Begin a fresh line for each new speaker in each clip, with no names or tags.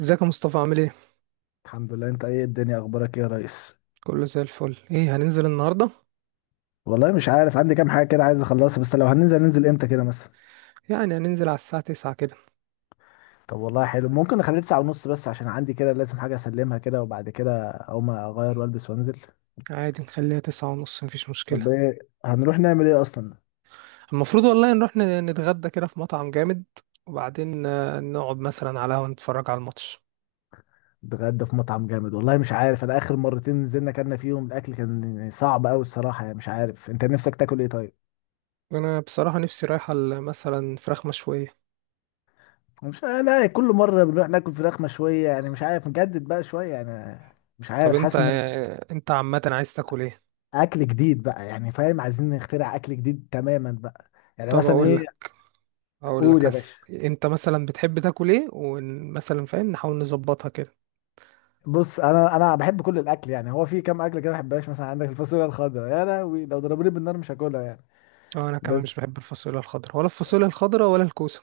ازيك يا مصطفى عامل ايه؟
الحمد لله. انت ايه؟ الدنيا اخبارك ايه يا ريس؟
كله زي الفل. ايه هننزل النهاردة؟
والله مش عارف، عندي كام حاجه كده عايز اخلصها، بس لو هننزل ننزل امتى كده مثلا؟
يعني هننزل على الساعة 9 كده.
طب والله حلو، ممكن نخليه تسعة ونص بس عشان عندي كده لازم حاجه اسلمها كده، وبعد كده اقوم اغير والبس وانزل.
عادي نخليها 9:30، مفيش
طب
مشكلة.
ايه، هنروح نعمل ايه اصلا؟
المفروض والله نروح نتغدى كده في مطعم جامد، وبعدين نقعد مثلا على قهوة نتفرج على الماتش.
نتغدى في مطعم جامد؟ والله مش عارف، انا اخر مرتين نزلنا كنا فيهم الاكل كان صعب قوي الصراحه، يعني مش عارف انت نفسك تاكل ايه طيب.
انا بصراحة نفسي رايحة مثلا فراخ مشوية.
مش، لا كل مره بنروح ناكل فراخ مشويه، يعني مش عارف نجدد بقى شويه يعني. مش
طب
عارف، حاسس ان
انت عامة عايز تاكل ايه؟
اكل جديد بقى يعني، فاهم؟ عايزين نخترع اكل جديد تماما بقى. يعني
طب
مثلا
اقول
ايه؟
لك اقول
قول
لك
يا
هس
باشا.
انت مثلا بتحب تاكل ايه، ومثلا فاهم نحاول نظبطها كده.
بص انا بحب كل الاكل يعني، هو في كام اكل كده ما بحبهاش، مثلا عندك الفاصوليا الخضراء يا لهوي لو ضربوني بالنار مش هاكلها يعني.
اه انا كمان مش
بس
بحب الفاصوليا الخضراء ولا الكوسة.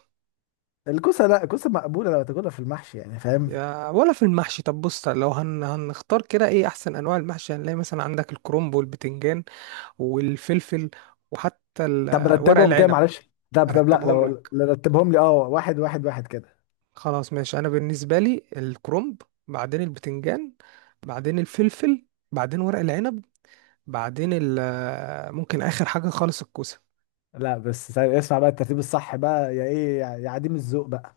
الكوسه، لا الكوسه مقبوله لو تاكلها في المحشي يعني، فاهم؟
يا ولا في المحشي. طب بص، لو هنختار كده ايه احسن انواع المحشي، هنلاقي مثلا عندك الكرنب والبتنجان والفلفل، وحتى
طب
ورق
رتبهم كده
العنب.
معلش. طب طب لا،
ارتبهم
لو
لك.
لو رتبهم لي، اه واحد واحد واحد كده.
خلاص ماشي. انا بالنسبه لي الكرنب، بعدين البتنجان، بعدين الفلفل، بعدين ورق العنب، بعدين ممكن اخر حاجه خالص الكوسه.
لا بس ثانية، اسمع بقى الترتيب الصح بقى، يا ايه يا يا عديم الذوق بقى.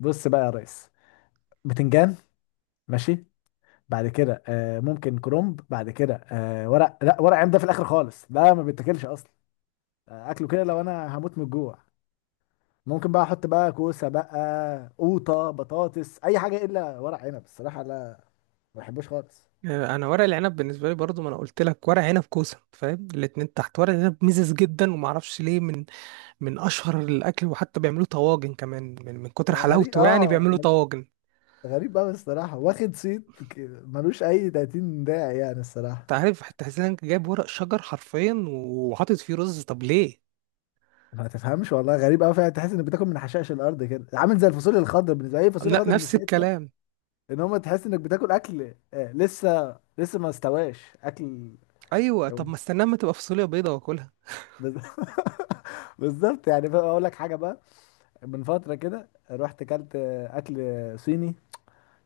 بص بقى يا ريس، بتنجان، ماشي. بعد كده آه ممكن كرومب، بعد كده آه ورق، لا ورق عنب ده في الاخر خالص، ده ما بيتاكلش اصلا. آه اكله كده لو انا هموت من الجوع، ممكن بقى احط بقى كوسه بقى، قوطه، بطاطس، اي حاجه الا ورق عنب الصراحه لا، ما بحبوش خالص.
انا ورق العنب بالنسبه لي برضو، ما انا قلت لك ورق عنب كوسه، فاهم الاتنين تحت. ورق العنب مزز جدا، وما اعرفش ليه، من اشهر الاكل، وحتى بيعملوا طواجن كمان من كتر
آه غريب،
حلاوته، يعني
اه
بيعملوا طواجن.
غريب قوي الصراحه، واخد صيت ملوش اي 30 داعي يعني
انت
الصراحه.
عارف حتى حسين، إنك جايب ورق شجر حرفيا وحاطط فيه رز؟ طب ليه؟
ما تفهمش والله، غريب قوي فعلا، تحس انك بتاكل من حشائش الارض كده، عامل زي الفاصوليا الخضراء بالنسبه لي، الفاصوليا
لا،
الخضراء مش،
نفس الكلام.
ان هو تحس انك بتاكل اكل لسه ما استواش اكل.
ايوه، طب ما استناه ما تبقى فاصوليا بيضه واكلها.
بز- بالظبط، يعني بقى اقول لك حاجه بقى، من فتره كده رحت اكلت اكل صيني.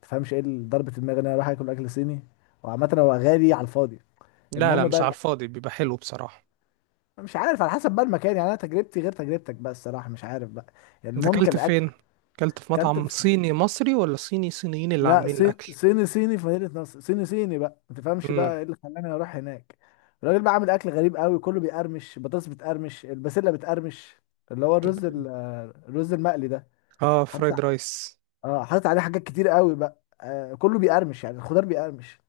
تفهمش ايه اللي ضربه دماغي ان انا اروح اكل اكل صيني؟ وعامه هو غالي على الفاضي.
لا لا،
المهم
مش
بقى،
على الفاضي، بيبقى حلو بصراحه.
مش عارف على حسب بقى المكان، يعني انا تجربتي غير تجربتك بقى الصراحه، مش عارف بقى. يعني
انت
المهم
اكلت
كان اكل،
فين؟ اكلت في
اكلت
مطعم
في،
صيني مصري، ولا صيني صينيين اللي
لا
عاملين الاكل؟
صيني صيني في مدينة نصر، صيني صيني بقى، ما تفهمش
امم.
بقى ايه اللي خلاني اروح هناك. الراجل بقى عامل اكل غريب قوي، كله بيقرمش، بطاطس بتقرمش، البسلة بتقرمش، اللي هو
طب.
الرز الرز المقلي ده.
اه،
حاطط ع-
فرايد رايس.
اه حاطط عليه حاجات كتير قوي بقى، آه كله بيقرمش يعني، الخضار بيقرمش،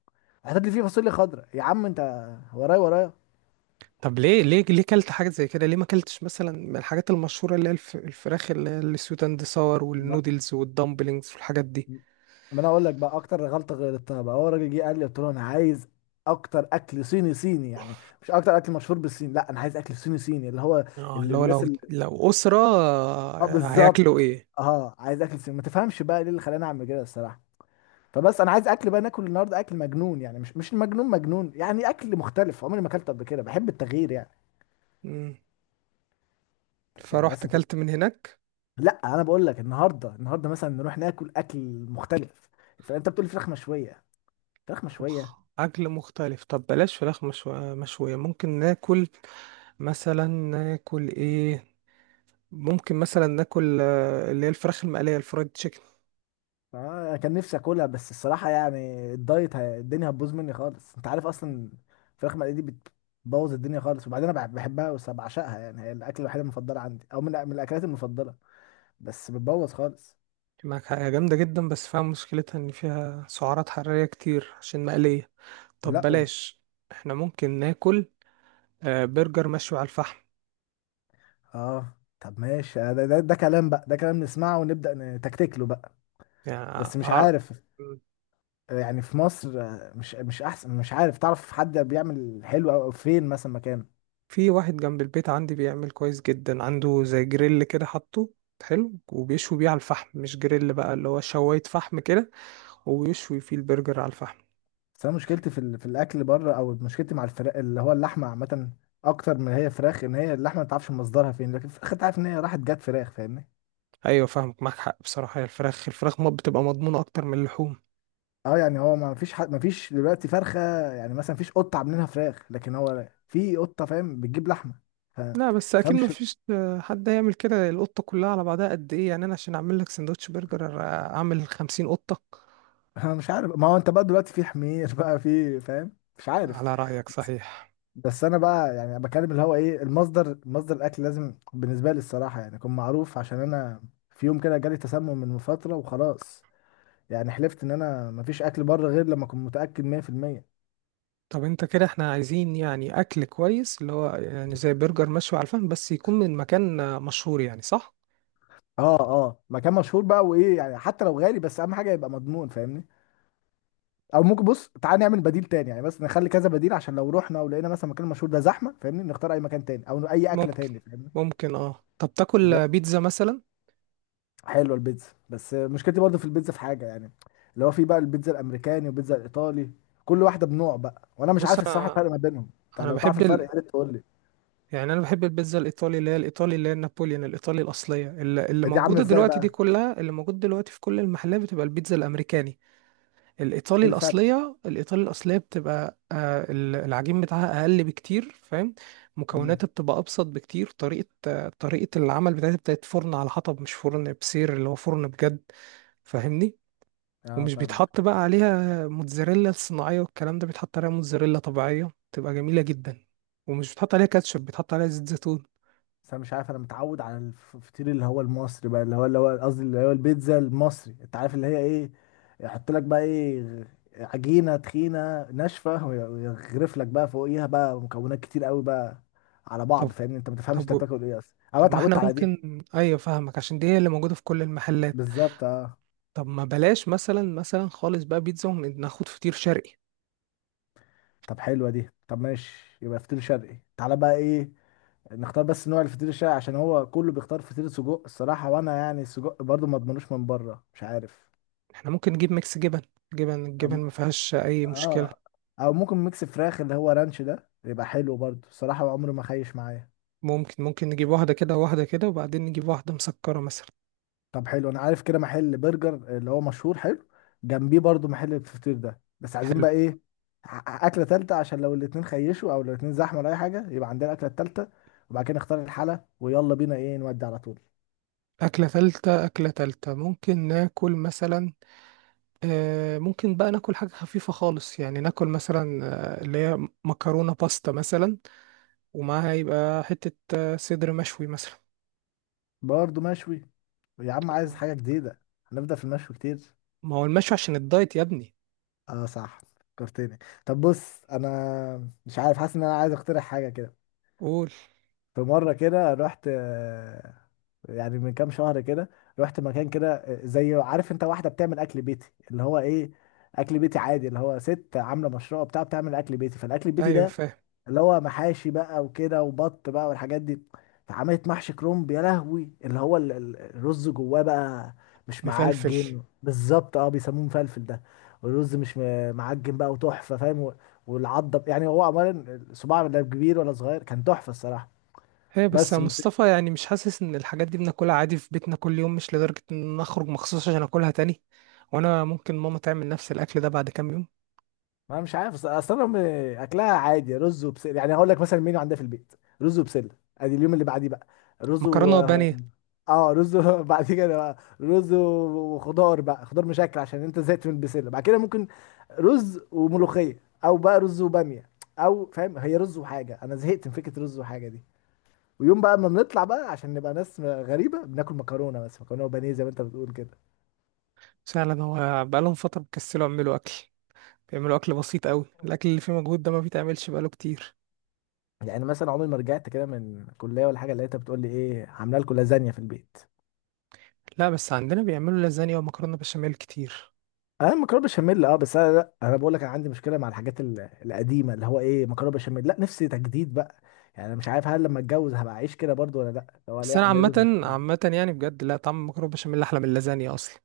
حاطط لي فيه فاصوليا خضراء يا عم انت، ورايا ورايا.
طب ليه ليه ليه كلت حاجة زي كده؟ ليه ما كلتش مثلا من الحاجات المشهورة، اللي هي الفراخ اللي هي السويت اند ساور،
ما
والنودلز، والدمبلينجز، والحاجات دي؟
ما انا اقول لك بقى، اكتر غلطة غلطتها بقى هو الراجل جه قال لي، قلت له انا عايز اكتر اكل صيني صيني، يعني مش اكتر اكل مشهور بالصين، لا انا عايز اكل صيني صيني اللي هو
اه،
اللي
اللي هو
الناس،
لو أسرة،
اه
هياكلوا
بالظبط،
ايه؟
اه عايز اكل سمين. ما تفهمش بقى ليه اللي خلاني اعمل كده الصراحه. فبس انا عايز اكل بقى، ناكل النهارده اكل مجنون، يعني مش مجنون مجنون، يعني اكل مختلف عمري ما اكلت قبل كده، بحب التغيير يعني.
مم.
يعني
فروحت
مثلا
كلت من هناك.
لا انا بقول لك النهارده، النهارده مثلا نروح ناكل اكل مختلف. فانت بتقول فراخ مشويه، فراخ
طب
مشويه.
أكل مختلف. طب بلاش فراخ مشوية. ممكن ناكل مثلا، ناكل ايه؟ ممكن مثلا ناكل، اللي هي الفراخ المقلية، الفرايد تشيكن.
آه كان نفسي اكلها بس الصراحه يعني، الدايت الدنيا هتبوظ مني خالص، انت عارف اصلا الفراخ مقليه دي بتبوظ الدنيا خالص، وبعدين انا بحبها وبعشقها، يعني هي الاكل الوحيد المفضل عندي، او من من الاكلات المفضله بس بتبوظ خالص.
معاك حاجة جامدة جدا، بس فيها مشكلتها ان فيها سعرات حرارية كتير عشان مقلية. طب
لا وب...
بلاش. احنا ممكن ناكل، برجر مشوي على الفحم.
اه طب ماشي، آه، ده كلام بقى، ده كلام نسمعه ونبدأ نتكتك له بقى.
يعني
بس مش عارف، آه، يعني في مصر، آه، مش احسن، مش عارف تعرف حد بيعمل حلو او أو فين مثلا مكان؟
في واحد جنب البيت عندي بيعمل كويس جدا. عنده زي جريل كده حاطه، حلو، وبيشوي بيه على الفحم. مش جريل بقى، اللي هو شواية فحم كده، وبيشوي فيه البرجر على الفحم.
بس انا مشكلتي في في الاكل بره، او مشكلتي مع الفراخ اللي هو اللحمه عامه، اكتر من هي فراخ، ان هي اللحمه ما تعرفش مصدرها فين، لكن الفراخ انت عارف ان هي راحت جت فراخ، فاهمني؟
ايوه فاهمك، معاك حق بصراحة. هي الفراخ ما بتبقى مضمونة اكتر من اللحوم.
اه يعني هو ما فيش حد، ما فيش دلوقتي فرخه، يعني مثلا فيش قطه عاملينها فراخ، لكن هو في قطه فاهم بتجيب لحمه. ف-
لا بس اكيد ما
تفهمش
فيش، حد هيعمل كده. القطة كلها على بعضها قد ايه يعني؟ انا عشان اعمل لك سندوتش برجر، اعمل 50 قطة.
انا مش عارف، ما هو انت بقى دلوقتي في حمير بقى، في فاهم، مش عارف.
على رأيك،
بس
صحيح.
بس انا بقى يعني بكلم اللي هو ايه، المصدر، مصدر الاكل لازم بالنسبه لي الصراحه يعني يكون معروف، عشان انا في يوم كده جالي تسمم من فتره وخلاص، يعني حلفت ان انا مفيش اكل بره غير لما اكون متاكد 100%.
طب انت كده، احنا عايزين يعني اكل كويس، اللي هو يعني زي برجر مشوي على الفحم، بس يكون من مكان، مشهور يعني، صح؟
اه اه، مكان مشهور بقى، وايه يعني حتى لو غالي بس اهم حاجه يبقى مضمون، فاهمني؟ او ممكن بص تعالى نعمل بديل تاني يعني، بس نخلي كذا بديل، عشان لو رحنا ولقينا مثلا مكان مشهور ده زحمه فاهمني، نختار اي مكان تاني او اي اكله
ممكن
تاني، فاهمني؟
ممكن اه، طب تاكل، بيتزا مثلا؟
حلوه البيتزا، بس مشكلتي برضو في البيتزا في حاجه يعني، اللي هو في بقى البيتزا الامريكاني والبيتزا الايطالي، كل واحده بنوع بقى، وانا مش
بص
عارف الصراحه
انا
الفرق ما بينهم، طب
انا
لو تعرف
بحب
الفرق يا ريت تقول لي.
يعني انا بحب البيتزا الايطالي. اللي هي الايطالي، اللي هي النابوليان الايطالي الاصليه، اللي
دي عامله
موجوده
ازاي
دلوقتي. دي
بقى؟
كلها اللي موجود دلوقتي في كل المحلات، بتبقى البيتزا الامريكاني. الايطالي
ايه الفرق؟
الاصليه، بتبقى العجين بتاعها اقل بكتير، فاهم؟
امم،
مكوناتها بتبقى ابسط بكتير. طريقه العمل بتاعتها بتاعت فرن على حطب، مش فرن بسير، اللي هو فرن بجد. فاهمني.
اه
ومش
فاهمك.
بيتحط بقى عليها موتزاريلا صناعيه والكلام ده، بيتحط عليها موتزاريلا طبيعيه، تبقى جميله جدا. ومش بيتحط عليها كاتشب، بيتحط عليها زيت زيتون.
بس انا مش عارف، انا متعود على الفطير اللي هو المصري بقى، اللي هو اللي هو قصدي اللي هو البيتزا المصري، انت عارف اللي هي ايه، يحط لك بقى ايه، عجينه تخينه ناشفه ويغرف لك بقى فوقيها بقى مكونات كتير قوي بقى على
طب
بعض، فاهمني؟ انت ما تفهمش انت
طب
بتاكل ايه اصلا، انا
طب، ما
اتعودت
احنا
على دي.
ممكن، ايوه فاهمك، عشان دي هي اللي موجوده في كل المحلات.
بالظبط اه.
طب ما بلاش مثلا خالص بقى بيتزا، وناخد فطير شرقي.
طب حلوه دي، طب ماشي يبقى فطير شرقي، تعالى بقى ايه نختار، بس نوع الفطير الشرقي، عشان هو كله بيختار فطير سجق الصراحه، وانا يعني السجق برضو ما اضمنوش من بره، مش عارف.
احنا ممكن نجيب ميكس جبن. جبن، الجبن
أم-
ما فيهاش اي مشكلة.
اه. او ممكن ميكس فراخ اللي هو رانش ده، يبقى حلو برضو الصراحه، عمره ما خيش معايا.
ممكن نجيب واحدة كده وواحدة كده، وبعدين نجيب واحدة مسكرة مثلا.
طب حلو، انا عارف كده محل برجر اللي هو مشهور حلو، جنبيه برضو محل الفطير ده، بس عايزين
حلو.
بقى ايه، اكله تالته، عشان لو الاتنين خيشوا او لو الاتنين زحمه ولا اي حاجه يبقى عندنا الاكله التالته، وبعد كده نختار الحلا ويلا بينا ايه نودي على طول.
أكلة تالتة ممكن ناكل مثلا، آه ممكن بقى ناكل حاجة خفيفة خالص يعني. ناكل مثلا آه، اللي هي مكرونة باستا مثلا، ومعاها يبقى حتة آه صدر مشوي مثلا.
برضو مشوي؟ يا عم عايز
آه.
حاجه جديده، هنبدا في المشوي كتير.
ما هو المشوي عشان الدايت يا ابني.
اه صح، فكرتني. طب بص انا مش عارف، حاسس ان انا عايز اقترح حاجه كده.
قول.
في مرة كده رحت آه، يعني من كام شهر كده، رحت مكان كده آه، زي، عارف انت واحدة بتعمل اكل بيتي اللي هو ايه، اكل بيتي عادي، اللي هو ست عاملة مشروع بتاع بتعمل اكل بيتي، فالاكل البيتي
أيوة
ده
فاهم.
اللي هو محاشي بقى وكده وبط بقى والحاجات دي، فعملت محشي كرنب يا لهوي، اللي هو الرز جواه بقى مش
مفلفل.
معجن، فلفل بالظبط اه، بيسموه مفلفل ده. والرز مش معجن بقى، وتحفة فاهم، والعضة يعني هو عمال صباع لا كبير ولا صغير، كان تحفة الصراحة.
هي بس يا
بس متس...
مصطفى، يعني مش حاسس ان الحاجات دي بناكلها عادي في بيتنا كل يوم؟ مش لدرجة ان اخرج مخصوص عشان اكلها تاني، وانا ممكن ماما تعمل نفس الاكل ده بعد كام يوم.
ما مش عارف، اصل انا اكلها عادي رز وبسله، يعني هقول لك مثلا المنيو عندها في البيت، رز وبسله، ادي اليوم اللي بعديه بقى، رز و...
مكرونة وبانيه.
اه رز و- بعد كده بقى رز وخضار بقى، خضار مشكل عشان انت زهقت من البسله، بعد كده ممكن رز وملوخيه او بقى رز وباميه، او فاهم هي رز وحاجه، انا زهقت من فكره رز وحاجه دي. ويوم بقى ما بنطلع بقى عشان نبقى ناس غريبه بناكل مكرونه، بس مكرونه وبانيه زي ما انت بتقول كده.
فعلا، هو بقالهم فترة بيكسلوا يعملوا اكل، بيعملوا اكل بسيط قوي. الاكل اللي فيه مجهود ده ما بيتعملش بقاله كتير.
يعني مثلا عمري ما رجعت كده من كليه ولا حاجه لقيتها بتقول لي ايه، عامله لكم لازانيا في البيت.
لا بس عندنا بيعملوا لازانيا ومكرونة بشاميل كتير.
انا مكرونه بشاميل اه، بس انا لا انا بقول لك، انا عندي مشكله مع الحاجات القديمه، اللي هو ايه مكرونه بشاميل، لا نفسي تجديد بقى، يعني انا مش عارف هل لما اتجوز هبقى اعيش كده برضو ولا لا، لو
بس
الاقي
انا
عامل رز
عامة
وبسمتي.
عامة يعني بجد، لا، طعم المكرونة بشاميل احلى من اللازانيا اصلا.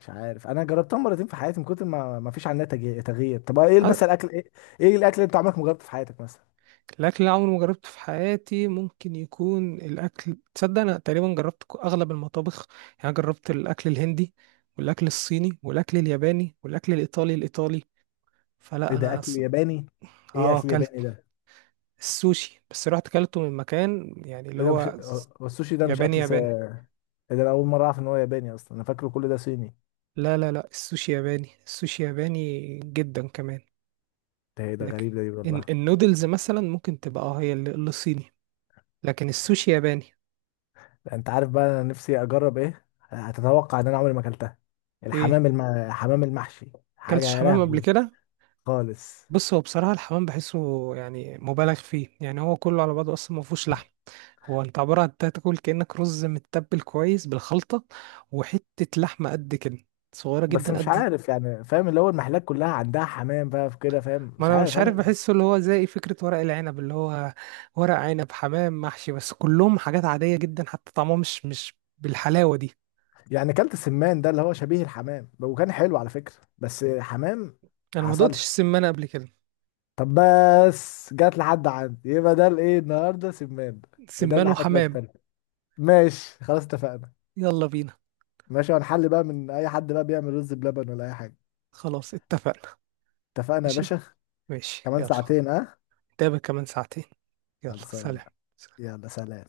مش عارف، انا جربتها مرتين في حياتي، من كتر ما ما فيش عنها تغيير. طب ايه مثلا اكل ايه؟ ايه الاكل اللي انت عمرك ما جربته في حياتك مثلا؟
الاكل اللي عمري ما جربته في حياتي ممكن يكون الاكل، تصدق انا تقريبا جربت اغلب المطابخ. يعني جربت الاكل الهندي، والاكل الصيني، والاكل الياباني، والاكل الايطالي الايطالي.
ايه
فلا
ده
انا
اكل ياباني؟ ايه
اه
اكل
اكلت
ياباني ده؟
السوشي، بس رحت اكلته من مكان يعني اللي
ايه ده مش
هو
هو السوشي ده مش
ياباني
اكل
ياباني.
إيه؟ ده انا اول مره اعرف ان هو ياباني اصلا، انا فاكره كل ده صيني.
لا لا لا، السوشي ياباني، السوشي ياباني جدا كمان.
ده ايه ده
لكن
غريب ده، دي والله.
النودلز مثلا ممكن تبقى، اه، هي اللي صيني. لكن السوشي ياباني.
انت عارف بقى انا نفسي اجرب ايه، هتتوقع ان انا عمري ما اكلتها،
ايه؟
الحمام حمام المحشي، حاجه
اكلتش
يا
حمام قبل
لهوي.
كده؟
خالص.
بص هو بصراحة الحمام بحسه يعني مبالغ فيه. يعني هو كله على بعضه أصلا ما فيهوش لحم. هو أنت عبارة عن تاكل كأنك رز متبل كويس بالخلطة، وحتة لحمة قد كده، صغيرة
بس
جدا
مش
قد.
عارف يعني، فاهم اللي هو المحلات كلها عندها حمام بقى في كده، فاهم؟
ما
مش
أنا
عارف
مش عارف،
عمري،
بحسه اللي هو زي فكرة ورق العنب، اللي هو ورق عنب، حمام محشي، بس كلهم حاجات عادية جدا، حتى طعمهم مش بالحلاوة دي.
يعني اكلت السمان ده اللي هو شبيه الحمام، وكان حلو على فكره، بس حمام ما
أنا ما دقتش
حصلش.
سمان قبل كده.
طب بس جات لحد عندي، يبقى ده الايه النهارده، سمان، ده
سمان
اللي الاكله
وحمام.
التانيه. ماشي خلاص اتفقنا.
يلا بينا.
ماشي، هنحل بقى من اي حد بقى بيعمل رز بلبن ولا اي حاجه.
خلاص اتفقنا.
اتفقنا يا
ماشي
باشا.
ماشي
كمان
يلا.
ساعتين اه.
نتقابل كمان ساعتين. يلا
خلصانة.
سلام.
يلا
سلام.
سلام.